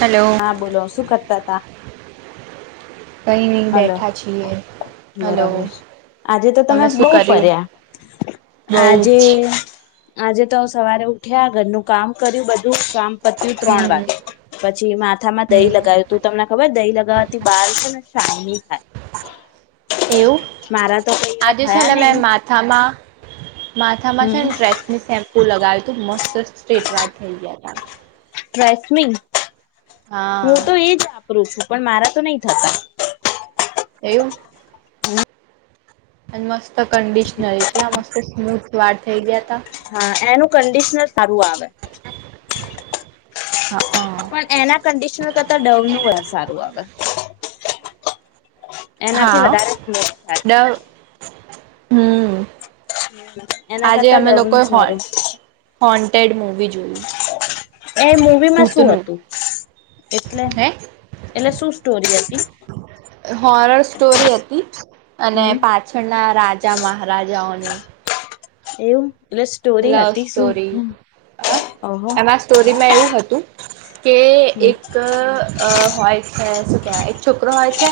Hello. હા બોલો શું કરતા હતા કંઈ નહીં હલો બેઠા છીએ. હલો બરાબર આજે તો તમે શું બહ કર્યું? ફર્યા બઉ આજે જ. આજે તો સવારે ઉઠ્યા ઘરનું કામ કર્યું બધું કામ પત ત્રણ હમ્મ વાગે પછી માથામાં હમ્મ દહી લગાવ્યું તું તમને ખબર દહી લગાવવાતી બહાર છે ને સાાયની થાય એવું મારા તો કઈ એવા આજે છે થયા ને મેં નહી માથામાં માથામાં છે હમ ને ડ્રેસની શેમ્પુ લગાવો હતું મસ્ત સ્ટ્રેટ વાર થઈ ગયા હ ટસમી હું તો હા એજ વાપરું છું પણ મારા તો નહી થતા એવું અનેમાસ્ મ કન્ડિશનર એટલા મસ્ત સ્મૂથ વાર થઇ ગયા તા હા એનું કંડિશનર સારું આવે હા પણ એના કંડિશન કરતા ડવ નું હોય સારું આવેગ એનાથી વધારે થાય હમ એના કરતા ડવ ન સ વારું હોન્ટેડ મૂવી જોયું એ મૂવીમાં શું ભૂતનું હતું. એટલે હે એટલે શું સ્ટોરી હતીઃ એ. હોરર, સ્ટોરી હતી અને હમ પાછળનાં રાજ રાજા મહારાજા ઓની એવું, એટલે સ્ટોરી લવ હતી શું સ્ટોરી હ, ઓહો એમાં સ્ટોરી માં એવું હતું. તોું. કે હમ એક હોય. એ શું કેવાય એક છોકરો હોય છે.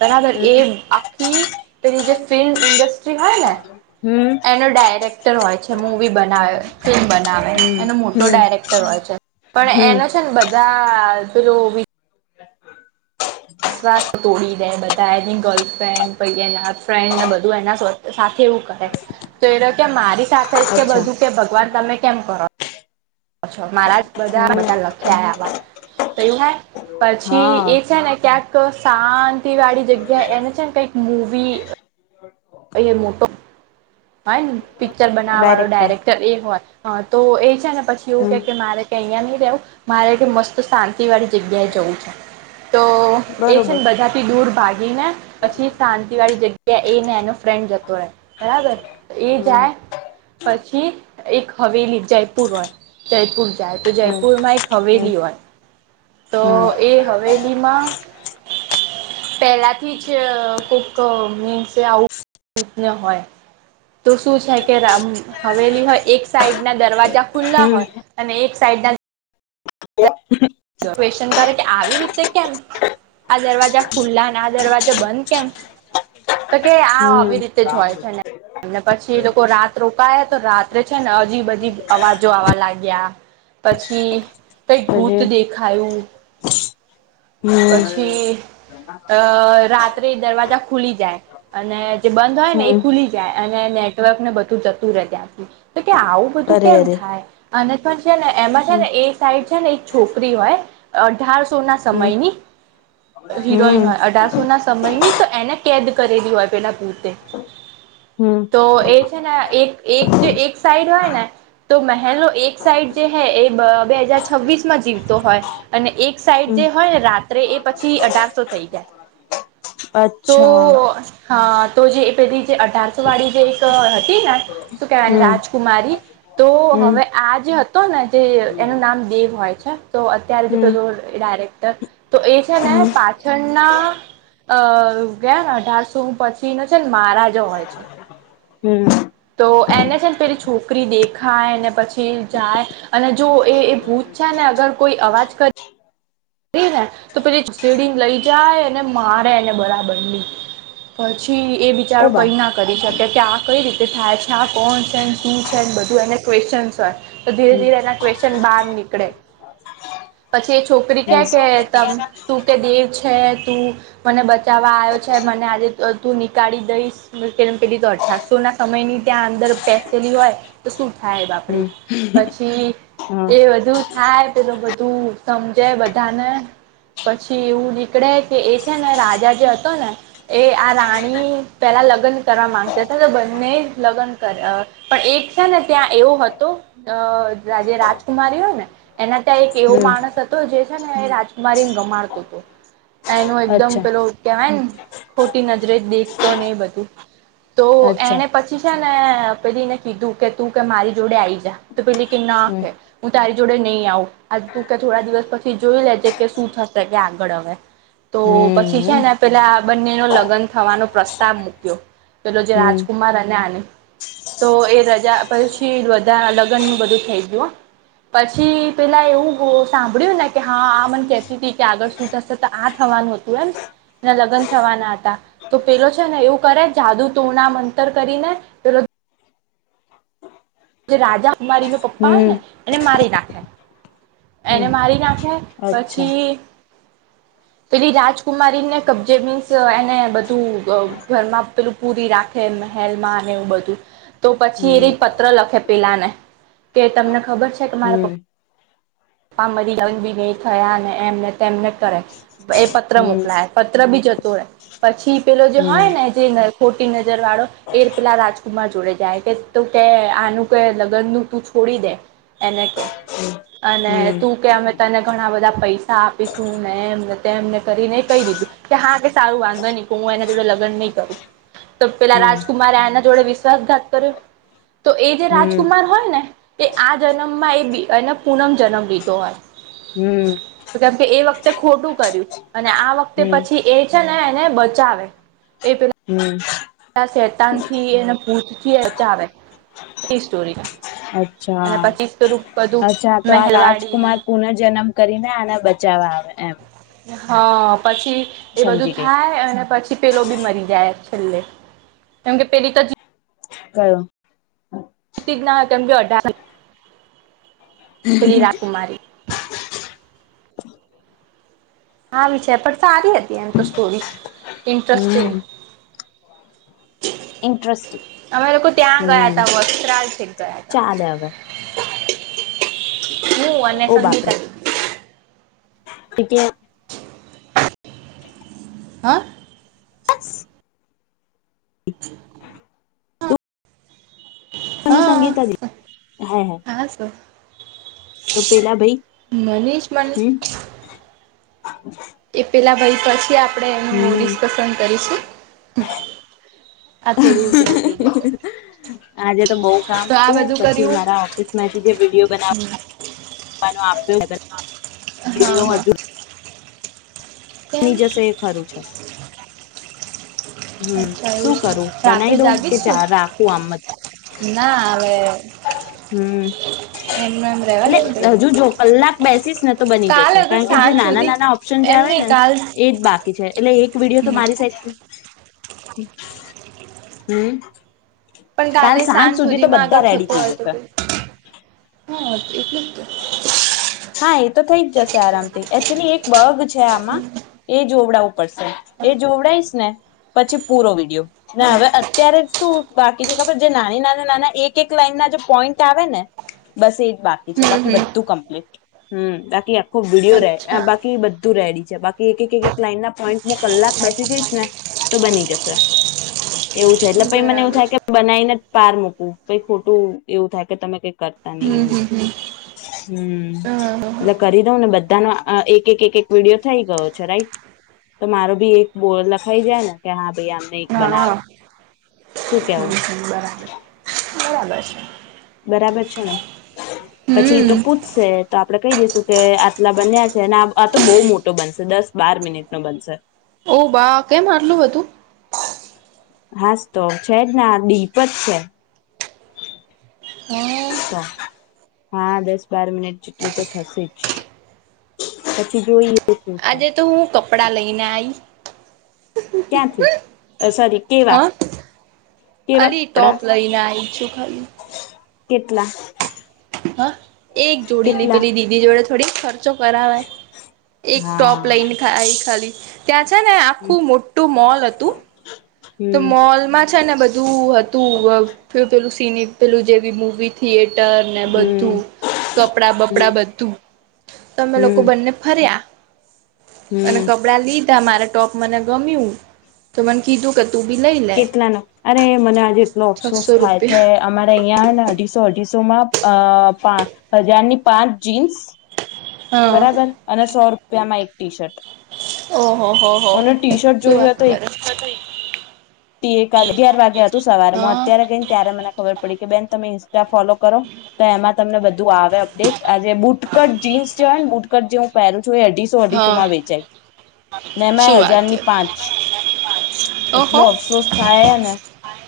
બરાબર હમ એ આખી. પેલી જે ફિલ્મ ઈન્ડસ્ટ્રી માં. શ્રી વાને. હમ એનો ડાયરેક્ટર હોય છે. જમો, બનાવે ફિલ્મ બનાવે હમ એનો મોટો હમ ડાયરેક્ટર હોય છે. પણ હમ એનો છે. ને બધા પેલોવી ઓવી વિશ્વાસ, તોડી દે બધા એની ગર્લફ્રેન્ડ પર એના ફ્રેન્ડને બધું એના સાથે એવું કરે તો એ કે મારી. સાથે જ કે અચ્છા બધું કે ભગવાન તમે કેમ કરો. અચ્છા મારા બધા હમ બધા લખ્યા આવા. તયુ હે. પછી હા એ છે. ને ક્યાંક એક શાંતિ વાળી જગ્યા એને છે. ને કઈક મૂવી અહીંયા મોટો ભાઈ ને પિક્ચર બનાવવા વાળો ડાયરેક્ટર એ હોય. તો એ છે. પછી એવું કે હમ કે મારે અહીંયા નહી રહેવું મારે મસ્ત શાંતિ વાળી જગ્યાએ જવું છે. તો એ છે. બરોબર ને બધાથી દૂર ભાગી ને પછી શાંતિ વાળી જગ્યા એ ને એનો ફ્રેન્ડ જતો રહે બરાબર, એ હમ જાય પછી. થી એક હવેલી જયપુર હોય જયપુર જાય તો હમ જયપુરમાં એક હમ હવેલી હોય તો એ હમ હવેલી માં પહેલાથી જ કોક મીન્સ આવુંને હોય તો શું છે કેમ હવેલી હોય એક સાઈડ ના દરવાજા ખુલ્લા હોય અને એક સાઈડ ના ક્વેશ્ચન કરે કે આવી રીતે કેમ આ દરવાજા ખુલ્લા ને આ દરવાજા બંધ કેમ તો કે હમ આ હમ આવી રીતે જ હોય છે એમને પછી જે એ લોકો રાત રોકાયા તો રાત્રે છે ને અજીબ અજીબ અવાજો આવવા લાગ્યા પછી કઈક અ ભૂત જી દેખાયું હમ પછી, અ રાત્રે દરવાજા ખુલી જાય અને જે બંધ હોય ને એ હમ ખુલી જાય અને નેટવર્ક ને બધું જતું રે ત્યાંથી. કે આવું બધું અરે કેમ અરે થાય? અને પણ છે ને એમાં છે હમ ને એ સાઈડ છે ને એક છોકરી હોય. અઢાર સોના હમ સમયની હિરોઈન હમ હોય. અઢારસોના સમયની તો એને કેદ કરેલી હોય પેલા ભુતે. હમ તો એ છે ને, એક એક જે એક સાઈડ હોય ને તો મહેલનો એક સાઈડ જે હે એ બ બે હજાર છવ્વીસમાં જીવતો હોય અને એક સાઈડ હમ જે હોયને રાત એ એ પછી અઢારસો થઈ જાય. તો અચ્છા હા, તો જે પેલી જે અઢારસો વાળી જે એક હતી ને, શું કેવાય એને હમ રાજકુમારી. તો હવે હમ આ જે હતો ને જે એનું નામ દેવ હોય છે. તો અત્યારે જે હમ પેલો અ ડાયરેક્ ત તો એ છે ને, હમ પાછળના અ ગયા ને અઢારસો હૂં પ છીનો છે ન મહારાજા હોય છે. હમ્મ. તો એને છે ન પેલી છોકરી દેખાય ને પછી જાય અને જો એ એ ભૂત છે ને અગર કોઈ અવાજ ક રીએ ને તો પેલી ઘસેડીન લઈ જાય અને મારે એને બરાબરની. પછી એ બીચારો ઓબા કઈ ના કરી શકે. ક્યાં કઈ રી તે થાય છા કોણ છે ન સુ છે ન બધું એને ક્વેસચન છે. તો ધીરે હમ ધીરે એના ક્વેશ્ન બાર નીકળે. પછી એ છોકરી હમ ક્યા કે તમ તું કે દેવ છે તું મને બ ચાવા આવ્યો છે. મને આજે અ તું નીકાળી દઈશ. પ પેલી મ પેલી તો અઢારસોના સમયની ત્યાં અં દર પેસેલી હોય, તો શું થાય બાપડી. પછી હા એ બધું થાય પેલું બધું સમજાય બ ધાને, પછી એવું નીકળે કે એ છેને રાજા જે હતો ને એ આ રાણી પેલા લગન કરવા માંગતા હતા. તો બંને લગન કર, અ પણ એક છે ને ત્યાં એવો હતો અ અ જે રાજકુમારી હોય ને એના ત્યાં એક એવો હમ માણસ હતો જે એ ને એ રાજકુમારીન ગમાડતો હતો. એનું એકદમ અચ્છા પેલો કેવાય ન ખોટી નજરે જ દેખતો ને એ બધું તો અચ્છા એને પછી છે ને પેલી ને કીધું કે તું કે મારી જોડે આઈ જા. તો પેલી કે ના હમ કે. હું તારી જોડે નહીં આવું. આજ તું કે થોડા દિવસ પછી જોઈ લેજે કે શું થશે કે આગળ હવે. તો પછી છે હમ ને પેલા આ બંનેનો લગન થવાનો પ્રસ્તાવ મૂક્યો. પેલો જે હમ રાજકુમાર અને આને. તો એ રજા પછી વધા લગનુનું બધું થઈ ગયું હો. પછી પેલા એવું સાંભળ્યું ને કે હા આ મન કેતી ત કે આગળ શું થશે તો આ થવાનું હતું એમ? ન્યા લગન થવાના હતા. તો પેલો છે ને એવું કરે જાદુ ટોના મંતર કરી ને પેલો જે રાજા મારી ના પપ્પા હોય ને હમ એને મારી નાખે. એને હમ મારી ના ખે અચ્છા પછી પેલી રાજકુમારીને કબજે મીન્સ એને બધું અ ઘરમાં પેલું પૂરી રાખે મહેલમાં ને એવું બધું. તો પછી એ હમ રય પત્ર લખે પેલા ને કે તમને ખબર છે કે મારા પ હમ પ્પા મરી ગન બી નઈ થયા ને એમ ને તેમને કરે. એ પત્ર હમ મોકલાયા. પત્ર બી જતો રે. પછી પેલો જે હોય હમ ને જે ખોટી નજર વાળો એ પેલા રાજકુમાર જોડે જાય કે તું કે આનું કે લગનનું તું છોડી દે એને કે અને હમ તું કે અમે તને ઘણા બધા પૈસા આપીશું ને એમને તેમને કરીને કહી દીધું કે હા કે સારું વાંધો નઈ કે હું એના જોડે લગન નહીં કરું. તો પેલા હમ રાજકુમારે આના જોડે વિશ્વાસઘાત કર્યો. તો એ જે હમ રાજકુમાર હોય ને એ આ જનમમાં એ બી એન પૂનમ જન્મ લીધો હોય. હમ હમ કેમ કે એ વખતે ખોટું કર્યું અને આ વખતે પછી એ છે ને એને બચાવે. એ પેલા - હમ ત શેતાનથી એને ભૂતથી બચાવે. એ સ્ટોરી [inaudible] અને પછી બધું અચ્છા-અચ્છા તો આ મહેલવાડીને રાજકુમાર પુનઃજન્મ કરીને આને બચાવવા આવે. એમ હા હા. પછી એ બધું સમજી ગઈ થાય અને પછી પેલો બી મરી જાય. લે કેમ કે પેલી તો કયો? જ ના તેમમ કે અઢાર પેલી રાજકુમારી હા વિ છે પડ સારી અતી એમ તો સ્ટોરી ઈન્ટ્રસ્ટિંગ. હમ ઇન્ટરેસ્ટિંગ અમે લોકો ત્યાં ગયા હમ તા વસ્ત્રાલ છેક ગયા તા ચાલે હવે હું અને સંગીતા. કે્યા હા બસ ને હા સંગીતા ગી હૈ હૈ હા શું તો પેલા ભાઈ મનીષ મને હ હા એ પેલા ભાઈ પછી આપે આપણે એનું હમ ડિસ્કસન કરીશું આ થોડું ઉપડું થઈ જશે આજે તો બહુ તો કામ આ હતું બધું પછી કર્યું મારા ઓફિસ માંથી જે વિડીયો બનાવવાનો આપ્યો હ હા હા કેમ ની જશે એ ખરું છે હમ અચ્છા એવું શું છે કરું બનાવી રાત્રે દઉં કે જાગીશ તું ચાલ રાખું આમ જ ના હવે એમને એમ રેવા હમ દે ને એટલે હજુ ભાઈ જો કલાક બેસીસ નથી તો બની કાલે જશે અગર કારણ કે જે સાંજ નાના સુધી નાના ઓપ્શન જે એમ આવે નહી ને કાલ એ જ બાકી છે એટલે એક વિડીિયો તો હમ મારી સાઈ હમ પણ કાલ કાલે સાંજ સુધી તો માં બધા આગળ રેડી થતો થઈ હોય તો જશે હા એટલેું તો ના એ તો થઈ જ જશે આરામથી એકચુલી એક બગ છે આમાં એ જોવડાવું પડશે એ જોવડાઈશ ને પછી પૂરો વિડીિયો ના હમ હવે અત્યારે શું બાકી છે ખબર જે નાની નાના નાના એક એક લાઈન ના જે પોઈન્ટ આવે ને બસ બાકી છે હમ બાકી હમ બધા હમ બાકી આપ ખુબ વિડીયો રહે અચ્છા બાકી ું રેડી છે બાકી એક એક એક એક લાઈન ના પોઈન્ટ હું કલાક બેસી જઈશ ને તો બની જશે એવું છે એટલે પ મને એવું બરાબર થાય કે બનાવીને જ પાર મૂકવું પ ખોટું એવું થાય કે તમે કઈક કરતા નહી હમ એું હમ હમ હમ એટલે કરી દઉં ને બધાનો એક એક એક એક વિડીિયો થઈ ગયો છે રાઈટ તો મારો ભી એક બોલ લખાઈ જાય ને કે હા ભાઈ આ ન હા બનાું શું કેવું હમ બરાબર બરાબર છે બરાબર છે ને પછી એ હમ તો પૂછશે તો આપડે કહી દઈશું કે આટલા બન્યા છે ને આ તો બહુ મોટો બનશે દસ બાર મિનિટ નો બનશે ઓ બા કેમ આરલું હતું હાસ તો છે જ ના દીપ જ છે હા હા દસ બાર મિનિટ જેટલું તો થશે જ પછી જોઈએ શું થાય આજે તો હું કપડાં લઈ બિનાઈ ક્યાંથી સોરી હ કેવા કેવા અલી ટોપ કપડા લઈને આવી છું ખાલી કેટલા હા એક જોડી લ કેટલા પેલી દીદી જોડે થોડીક ફરક કરવાય એક ટોપ હા લઈને આ ખાલી [inaudible] ત્યાં છે ને આખું મોટું મોલ હતું તો હમ મોલમાં છે ને બધું હતું પેલું સિની પેલું જેવી મૂવી થિયેટર ને બધું હમ કપડાં હમ બપડા બધું તમે લોકો હમ બંને ફર્યા. અને હમ કપડાં લીધા મારા ટોપ મને ગમ્યું તો મને કીધું. તું બી લઈ લે કેટલાનો અરે મને આજે એટલો અફસોસ છસો થાય છે રૂપિયા અમારે અહં ને અઢીસો અઢીસો માં અ પા હજારની પાંચ જીન્સ હા બરાબર અને સો રૂપ પ્યામાં એક ટી શર્ટ ઓહો હો હો મને ટી શર્ટ શું જોયું વાત કરે હત અગિયાર વાગે હતું સવારે હા અત્યારે ગઈને ત્યારે મને ખબર પડી કે બેન [inaudible] ત્યા ફોલો કરો તો એમાં તમને બધું આવે અપડેટ આજે બુટકટ જીન્સ કરજું પેરસ. એ અઢીસો હા અઢીસોમાં વેચાય ને એમાં શું વાત છે હજારની પાંચ ઓહો એટલો અફસોસ થાય ને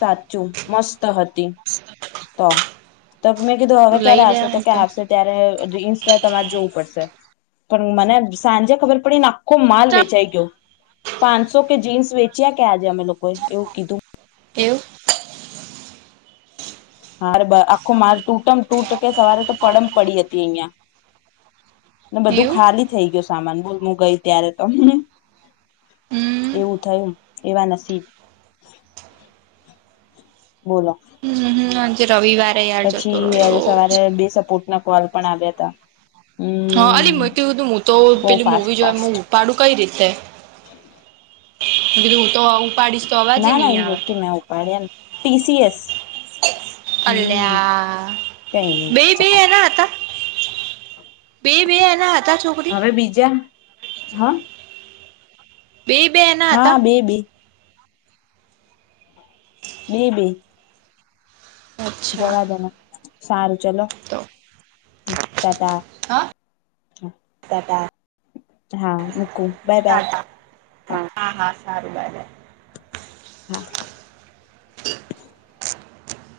સાચું મસ્ત હતી તો મેં કીધું હવે ક્યારે લઈ આવશે તો ક લેવાય આવશે ત્યારે ઇન્સ્ટા તમારે જોવ પણ મને સાંજે ખબર પડીખ. માલ તો વેચાઈ ગયો પાંચસો કે જીન્સ વચ ક્યાં ક્યાં છે અમે લોકોએ એવું કીધું કેવું હરે આખું માર તૂટમ તૂટ કે સવારે તો પડમ પડી હતી અહં ને બધું એવું ખાલી થઇ ગયું સામાન બોલ હું ગઈ ત્યારે તો હમ એવું થય એવાનાસીબ બોલો હમ આજે રવિવારે યાર જતો રહ્યો પછીજે સવારે બે સપોર્ટ ના કોલ પણ આવ્યા ત હા અલી મ હતું હું તો પેલી ફાસ્ટ મવી જોય ફાસ્ટ ઉપાડું કઈ રીતે બડી દૂર તો આવ ના ના એ જોકી મેં ઉપાડ્યા ટી સી એસ અલ્યા કઈ નહી બે એમ બે ચાલ એના હતા બે બે એના હતા છોકરી હવે બીજા હા બેય બે એના હા હતા બે બે બે બે અચ્છા જવા દેન સારું ચલો તો ટાટા હા ટાટા હા મૂકું બાય બાય હા સારુ બાય બાય હા [inaudible]